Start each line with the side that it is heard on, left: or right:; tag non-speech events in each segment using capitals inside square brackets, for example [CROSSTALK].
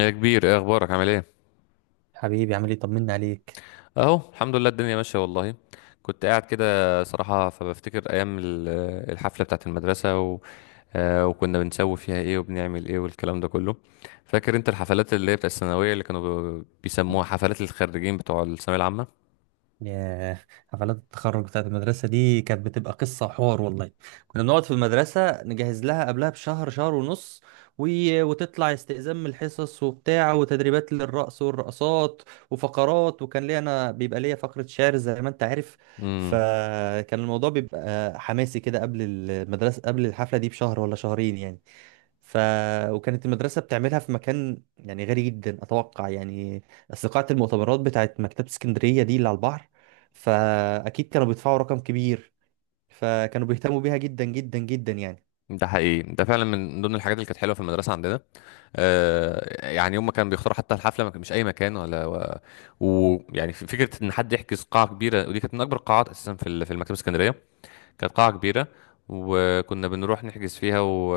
left: يا كبير، ايه اخبارك؟ عامل ايه؟
right: حبيبي، عامل ايه؟ طمنا عليك.
left: اهو الحمد لله، الدنيا ماشيه والله. كنت قاعد كده. صراحه فبفتكر ايام الحفله بتاعت المدرسه وكنا بنسوي فيها ايه وبنعمل ايه والكلام ده كله. فاكر انت الحفلات اللي هي بتاعت الثانويه اللي كانوا بيسموها حفلات الخريجين بتوع الثانويه العامه.
right: يا حفلات التخرج بتاعت المدرسة دي كانت بتبقى قصة وحوار والله. كنا بنقعد في المدرسة نجهز لها قبلها بشهر، شهر ونص. و... وتطلع استئذان من الحصص وبتاع، وتدريبات للرقص والرقصات وفقرات. وكان ليا انا بيبقى ليا فقرة شعر زي ما انت عارف.
left: امم.
right: فكان الموضوع بيبقى حماسي كده قبل المدرسة، قبل الحفلة دي بشهر ولا شهرين يعني. ف وكانت المدرسة بتعملها في مكان يعني غالي جدا أتوقع يعني. أصل قاعة المؤتمرات بتاعت مكتبة اسكندرية دي اللي على البحر، فأكيد كانوا بيدفعوا رقم كبير، فكانوا بيهتموا بيها جدا جدا جدا يعني.
left: ده حقيقي، ده فعلا من ضمن الحاجات اللي كانت حلوه في المدرسه عندنا. يعني هم كانوا بيختاروا حتى الحفله، ما كان- مش اي مكان ولا ويعني يعني فكره ان حد يحجز قاعه كبيره، ودي كانت من اكبر القاعات اساسا في في المكتبه الاسكندريه. كانت قاعة كبيرة، وكنا بنروح نحجز فيها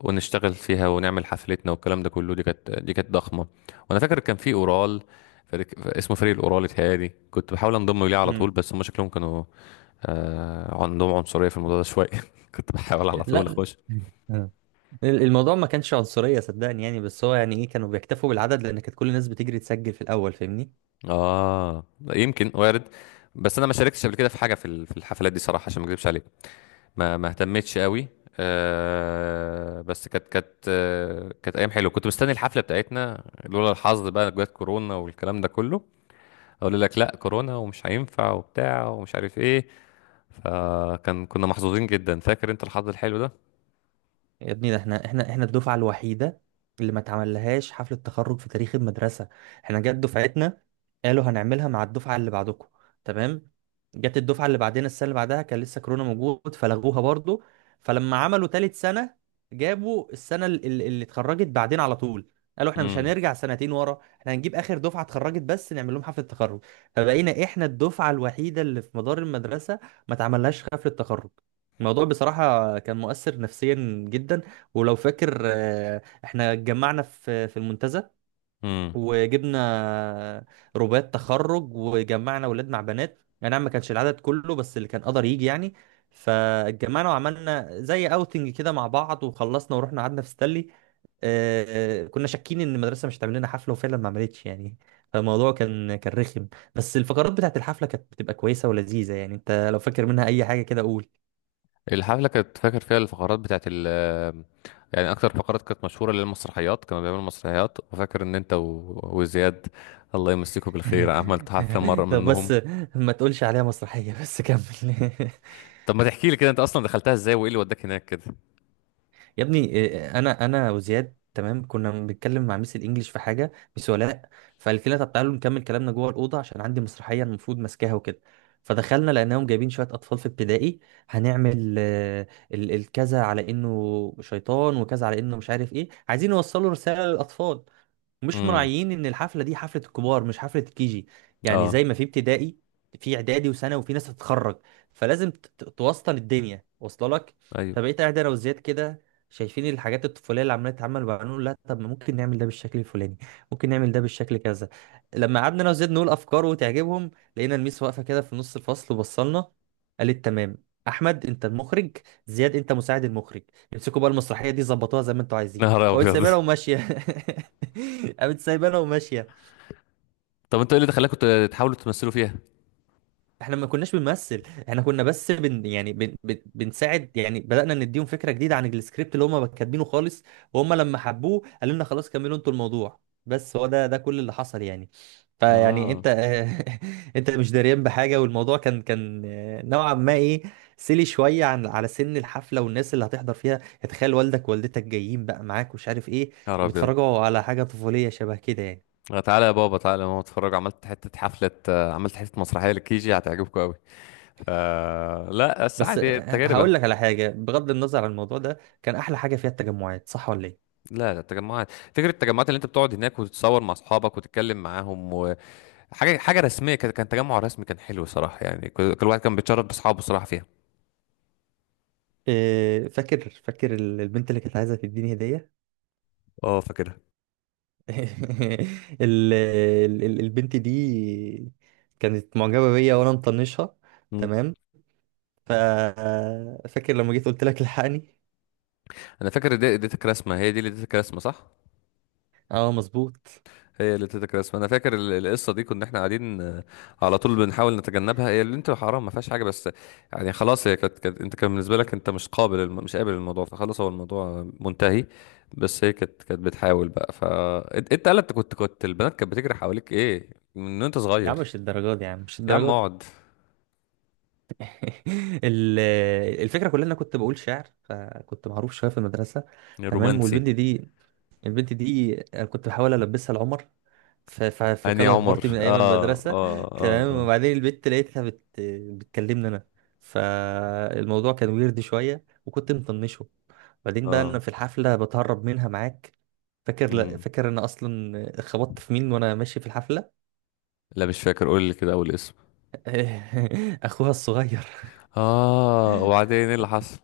left: ونشتغل فيها ونعمل حفلتنا والكلام ده كله. دي كانت ضخمة. وانا فاكر كان في اورال، فريق... اسمه فريق الاورال اتهيألي. كنت بحاول انضم ليه على طول،
right: امم.
left: بس هم شكلهم كانوا عندهم عنصرية في الموضوع ده شوية. [LAUGHS] كنت بحاول على طول
right: لا.
left: اخش.
right: آه. الموضوع ما كانش عنصرية صدقني يعني، بس هو يعني إيه، كانوا بيكتفوا بالعدد لأن كانت كل الناس بتجري تسجل في الأول، فاهمني؟
left: اه، يمكن وارد. بس انا ما شاركتش قبل كده في حاجة في في الحفلات دي صراحة، عشان ما اكذبش عليك. ما اهتمتش قوي. أه، بس كانت ايام حلوه. كنت مستني الحفله بتاعتنا، لولا الحظ بقى جت كورونا والكلام ده كله. اقول لك لا، كورونا ومش هينفع وبتاع ومش عارف ايه. فكان كنا محظوظين جدا. فاكر انت الحظ الحلو ده؟
right: يا ابني ده احنا الدفعة الوحيدة اللي ما اتعملهاش حفلة تخرج في تاريخ المدرسة. احنا جت دفعتنا، قالوا هنعملها مع الدفعة اللي بعدكم، تمام. جت الدفعة اللي بعدنا، السنة اللي بعدها كان لسه كورونا موجود فلغوها برضو. فلما عملوا تالت سنة، جابوا السنة اللي اتخرجت بعدين على طول. قالوا احنا مش
left: امم،
right: هنرجع سنتين ورا، احنا هنجيب اخر دفعة اتخرجت بس نعمل لهم حفلة تخرج. فبقينا احنا الدفعة الوحيدة اللي في مدار المدرسة ما اتعملهاش حفلة تخرج. الموضوع بصراحة كان مؤثر نفسيا جدا. ولو فاكر، احنا اتجمعنا في المنتزه،
left: امم.
right: وجبنا رباط تخرج، وجمعنا ولاد مع بنات يعني، نعم ما كانش العدد كله بس اللي كان قدر يجي يعني. فاتجمعنا وعملنا زي اوتنج كده مع بعض، وخلصنا ورحنا قعدنا في ستانلي. آه، كنا شاكين ان المدرسة مش هتعمل لنا حفلة، وفعلا ما عملتش يعني. فالموضوع كان رخم. بس الفقرات بتاعت الحفلة كانت بتبقى كويسة ولذيذة يعني. انت لو فاكر منها اي حاجة كده قول.
left: الحفله، كانت فاكر فيها الفقرات بتاعت يعني. اكتر فقرات كانت مشهوره للمسرحيات. كانوا بيعملوا مسرحيات. وفاكر ان انت وزياد، الله يمسكه بالخير، عملت حفله مره
right: [LAUGHS] طب
left: منهم.
right: بس ما تقولش عليها مسرحية، بس كمل. [LAUGHS]
left: طب ما تحكي لي كده، انت اصلا دخلتها ازاي وايه اللي وداك هناك كده؟
right: يا ابني إيه، انا وزياد، تمام، كنا بنتكلم مع ميس الانجليش في حاجة، ميس ولاء، فقالت لنا طب تعالوا نكمل كلامنا جوه الأوضة عشان عندي مسرحية المفروض ماسكاها وكده. فدخلنا لقيناهم جايبين شوية أطفال في ابتدائي، هنعمل الكذا على إنه شيطان وكذا على إنه مش عارف إيه، عايزين يوصلوا رسالة للأطفال. مش
left: امم.
right: مراعيين ان الحفله دي حفله الكبار مش حفله الكيجي. يعني
left: اه.
right: زي ما في ابتدائي، في اعدادي وثانوي وفي ناس هتتخرج، فلازم توسطن الدنيا، واصله لك؟
left: ايوه.
right: فبقيت قاعد انا وزياد كده شايفين الحاجات الطفوليه اللي عماله تتعمل، وبنقول لا طب، ما ممكن نعمل ده بالشكل الفلاني، ممكن نعمل ده بالشكل كذا. لما قعدنا انا وزياد نقول افكار وتعجبهم، لقينا الميس واقفه كده في نص الفصل وبصلنا. قالت تمام، احمد انت المخرج، زياد انت مساعد المخرج، امسكوا بقى المسرحيه دي ظبطوها زي ما انتوا عايزين،
left: نهار
right: وقلت
left: ابيض.
right: سايبها
left: [LAUGHS]
right: وماشيه. [LAUGHS] [LAUGHS] قامت سايبانا وماشيه.
left: طب انتوا ايه اللي دخلكوا تحاولوا تمثلوا فيها؟
right: احنا ما كناش بنمثل، احنا كنا بس يعني بن بن بنساعد يعني. بدأنا نديهم فكره جديده عن السكريبت اللي هم كاتبينه خالص، وهم لما حبوه قالوا لنا خلاص كملوا انتوا الموضوع. بس هو ده كل اللي حصل يعني. فيعني
left: اه.
right: انت [LAUGHS] انت مش داريان بحاجه، والموضوع كان نوعا ما ايه، سيلي شويه على سن الحفله والناس اللي هتحضر فيها يعني. تخيل والدك ووالدتك جايين بقى معاك ومش عارف ايه،
left: نهار ابيض.
right: بيتفرجوا على حاجه طفوليه شبه كده يعني.
left: تعالى يا بابا، تعالى يا ماما، اتفرج، عملت حته حفله، عملت حته مسرحيه للكيجي، هتعجبكم قوي. ف لا، بس
right: بس
left: عادي، تجربه.
right: هقول لك على حاجة، بغض النظر عن الموضوع ده كان أحلى حاجة فيها التجمعات، صح ولا إيه؟
left: لا لا، التجمعات، فكره التجمعات اللي انت بتقعد هناك وتتصور مع اصحابك وتتكلم معاهم، وحاجه، حاجه رسميه كده، كان تجمع رسمي، كان حلو صراحه يعني. كل واحد كان بيتشرف باصحابه صراحه فيها.
right: إيه، فاكر البنت اللي كانت عايزة تديني هدية.
left: اه، فاكرها.
right: [LAUGHS] البنت دي كانت معجبة بيا وأنا مطنشها، تمام. ف فاكر لما جيت قلت لك الحقني؟
left: انا فاكر اديتك رسمه. هي دي اللي اديتك رسمه، صح؟
right: اه مظبوط.
left: هي اللي اديتك رسمه. انا فاكر القصه دي. كنا احنا قاعدين، على طول بنحاول نتجنبها. هي اللي انت حرام، ما فيهاش حاجه، بس يعني خلاص، هي انت كان بالنسبه لك انت مش قابل مش قابل الموضوع، فخلاص هو الموضوع منتهي. بس هي كانت بتحاول بقى. انت قالت كنت البنات كانت بتجري حواليك ايه من وانت
right: يا
left: صغير.
right: عم مش الدرجات دي، يا عم مش
left: يا عم
right: الدرجات دي.
left: اقعد.
right: [LAUGHS] ال- الفكرة كلها إن أنا كنت بقول شعر فكنت معروف شوية في المدرسة، تمام.
left: رومانسي.
right: والبنت دي البنت دي أنا كنت بحاول البسها لعمر في
left: اني
right: كالر
left: عمر،
right: بارتي من ايام
left: اه،
right: المدرسه.
left: اه،
right: [LAUGHS]
left: اه،
right: تمام.
left: اه.
right: وبعدين البنت لقيتها بتكلمني انا، فالموضوع كان ويرد شويه وكنت مطنشه. بعدين بقى انا
left: اه.
right: في الحفله بتهرب منها معاك.
left: مم.
right: فاكر انا اصلا خبطت في مين وانا ماشي في الحفله.
left: لا، مش فاكر. قول لي كده اول اسم.
right: [LAUGHS] اخوها الصغير.
left: اه، وبعدين ايه اللي حصل؟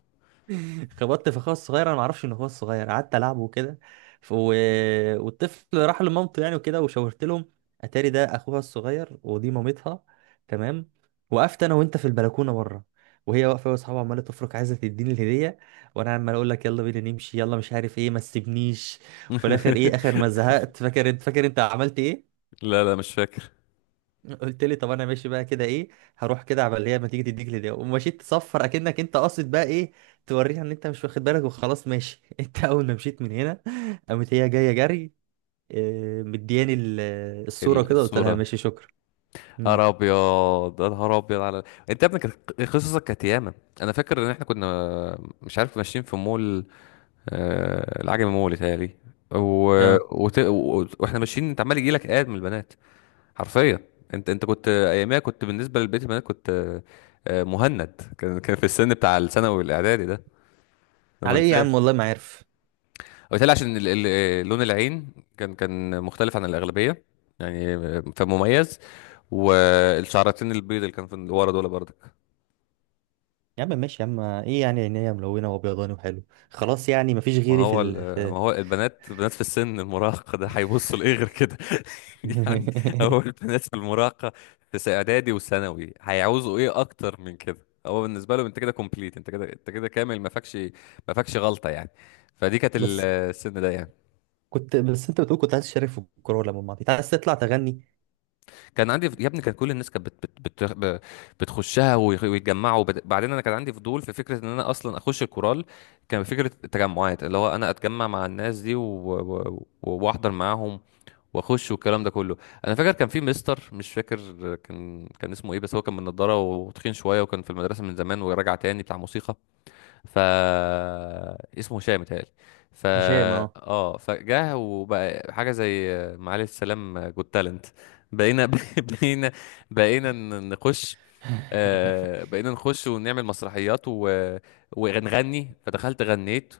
right: [LAUGHS] خبطت في اخويا الصغير، انا ما اعرفش ان اخويا الصغير قعدت العبه وكده. ف... و... والطفل راح لمامته يعني وكده، وشاورت لهم. اتاري ده اخوها الصغير ودي مامتها، تمام. وقفت انا وانت في البلكونه بره، وهي واقفه واصحابها عماله تفرك عايزه تديني الهديه، وانا عمال اقول لك يلا بينا نمشي، يلا مش عارف ايه، ما تسيبنيش. وفي الاخر ايه،
left: [LAUGHS]
right: اخر ما زهقت، فاكر انت عملت ايه؟
left: لا لا، مش فاكر.
right: قلت لي طب انا ماشي بقى كده ايه، هروح كده عبال هي ما تيجي تديك لدي، ومشيت تصفر اكنك انت قاصد بقى ايه، توريها ان انت مش واخد بالك وخلاص ماشي. [LAUGHS] انت اول ما مشيت من هنا، قامت هي جايه جري، مدياني الصوره كده، قلت لها
left: الصورة.
right: ماشي شكرا. امم.
left: نهار ابيض، يا نهار ابيض انت يا ابني، كانت قصصك كانت ياما. انا فاكر ان احنا كنا مش عارف ماشيين في مول، العجمي مول يتهيألي و...
right: اه.
left: واحنا ماشيين انت عمال يجيلك اد من البنات، حرفيا. انت كنت اياميها، كنت بالنسبة لبقية البنات كنت، مهند كان في السن بتاع الثانوي الاعدادي ده. انا ما
right: على ايه يا عم،
left: انساش.
right: والله ما عارف.
left: وبالتالي، عشان لون العين كان مختلف عن الأغلبية يعني، فمميز. والشعرتين البيض اللي كان في اللي ورا دول برضك.
right: يا عم ماشي يا عم، ايه يعني، عينيا ملونه وابيضاني وحلو. خلاص يعني مفيش
left: ما
right: غيري في
left: هو
right: ال... في
left: ما هو البنات في السن المراهقة ده هيبصوا لإيه غير كده؟ [LAUGHS] يعني. هو
right: [LAUGHS]
left: البنات في المراهقة، في إعدادي وثانوي، هيعوزوا إيه أكتر من كده؟ هو بالنسبة لهم أنت كده كومبليت، أنت كده، أنت كده كامل، ما فاكش غلطة يعني. فدي كانت
right: بس
left: السن ده يعني.
right: كنت، بس انت بتقول كنت عايز تشارك في الكوره ولا ما انت عايز تطلع تغني.
left: كان عندي يا ابني، كان كل الناس كانت بت بت ب- بتخشها ويتجمعوا. بعدين انا كان عندي فضول في فكره ان انا اصلا اخش الكورال. كان فكره التجمعات، اللي هو انا اتجمع مع الناس دي واحضر معاهم واخش والكلام ده كله. انا فاكر كان في مستر، مش فاكر كان اسمه ايه، بس هو كان من نضاره وتخين شويه، وكان في المدرسه من زمان وراجع تاني بتاع موسيقى. ف اسمه هشام متهيألي. ف
right: هشام، اه.
left: اه فجاه وبقى حاجه زي معالي السلام، جود تالنت. بقينا [LAUGHS] بقينا بقينا نخش.
right: [LAUGHS]
left: آه، بقينا نخش ونعمل مسرحيات ونغني. فدخلت غنيت،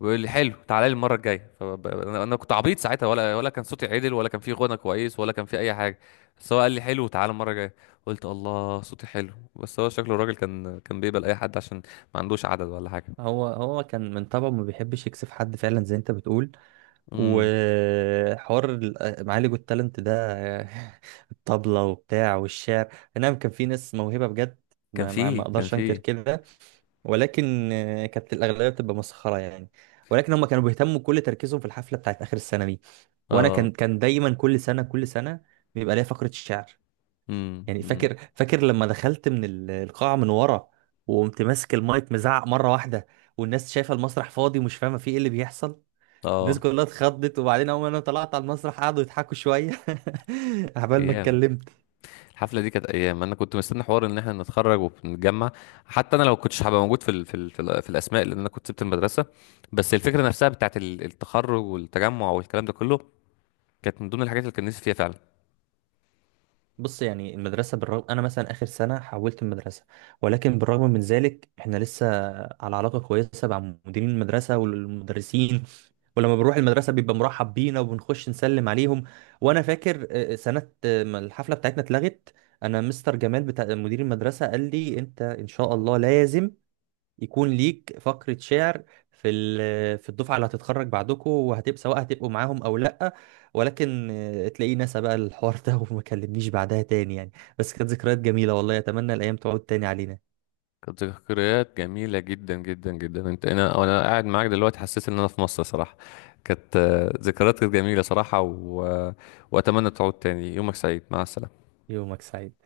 left: ويقول لي حلو، تعالى لي المره الجايه. انا كنت عبيط ساعتها، ولا كان صوتي عدل، ولا كان في غنى كويس، ولا كان في اي حاجه. بس هو قال لي حلو، تعالى المره الجايه. قلت الله، صوتي حلو. بس هو شكله الراجل كان بيقبل اي حد، عشان ما عندوش عدد ولا حاجه.
right: هو كان من طبعه ما بيحبش يكسف حد فعلا زي انت بتقول.
left: امم.
right: وحوار معالج التالنت ده. [LAUGHS] الطبلة وبتاع والشعر. نعم، كان في ناس موهبة بجد،
left: كان
right: ما
left: فيه، كان
right: اقدرش انكر
left: فيه.
right: كده. ولكن كانت الاغلبيه بتبقى مسخره يعني. ولكن هم كانوا بيهتموا كل تركيزهم في الحفله بتاعت اخر السنه دي. وانا
left: اه.
right: كان دايما كل سنه كل سنه بيبقى ليا فقره الشعر
left: امم،
right: يعني.
left: امم.
right: فاكر لما دخلت من القاعة من ورا، وقمت ماسك المايك مزعق مرة واحدة، والناس شايفة المسرح فاضي ومش فاهمة فيه ايه اللي بيحصل. الناس
left: اه،
right: كلها اتخضت، وبعدين اول ما انا طلعت على المسرح قعدوا يضحكوا شوية [LAUGHS] عبال ما
left: ايام.
right: اتكلمت.
left: الحفله دي كانت ايام انا كنت مستني حوار ان احنا نتخرج ونتجمع. حتى انا لو كنتش هبقى موجود في الاسماء، لان انا كنت سبت المدرسه. بس الفكره نفسها بتاعت التخرج والتجمع والكلام ده كله كانت من ضمن الحاجات اللي كان نفسي فيها فعلا.
right: بص، يعني المدرسة، بالرغم أنا مثلا آخر سنة حولت المدرسة، ولكن بالرغم من ذلك إحنا لسه على علاقة كويسة مع مديرين المدرسة والمدرسين. ولما بنروح المدرسة بيبقى مرحب بينا وبنخش نسلم عليهم. وأنا فاكر سنة ما الحفلة بتاعتنا اتلغت، أنا مستر جمال بتاع مدير المدرسة قال لي أنت إن شاء الله لازم يكون ليك فقرة شعر في الدفعة اللي هتتخرج بعدكم، وهتبقى سواء هتبقوا معاهم او لا. ولكن تلاقيه نسى بقى الحوار [LAUGHS] ده وما كلمنيش بعدها تاني يعني. بس كانت ذكريات جميلة والله، اتمنى الايام تعود تاني علينا.
left: كانت ذكريات جميله جدا جدا جدا. انت انا انا قاعد معاك دلوقتي، حسيت ان انا في مصر صراحه. كانت، ذكريات كانت جميله صراحه، واتمنى تعود تاني. يومك سعيد، مع السلامه.
right: يومك سعيد.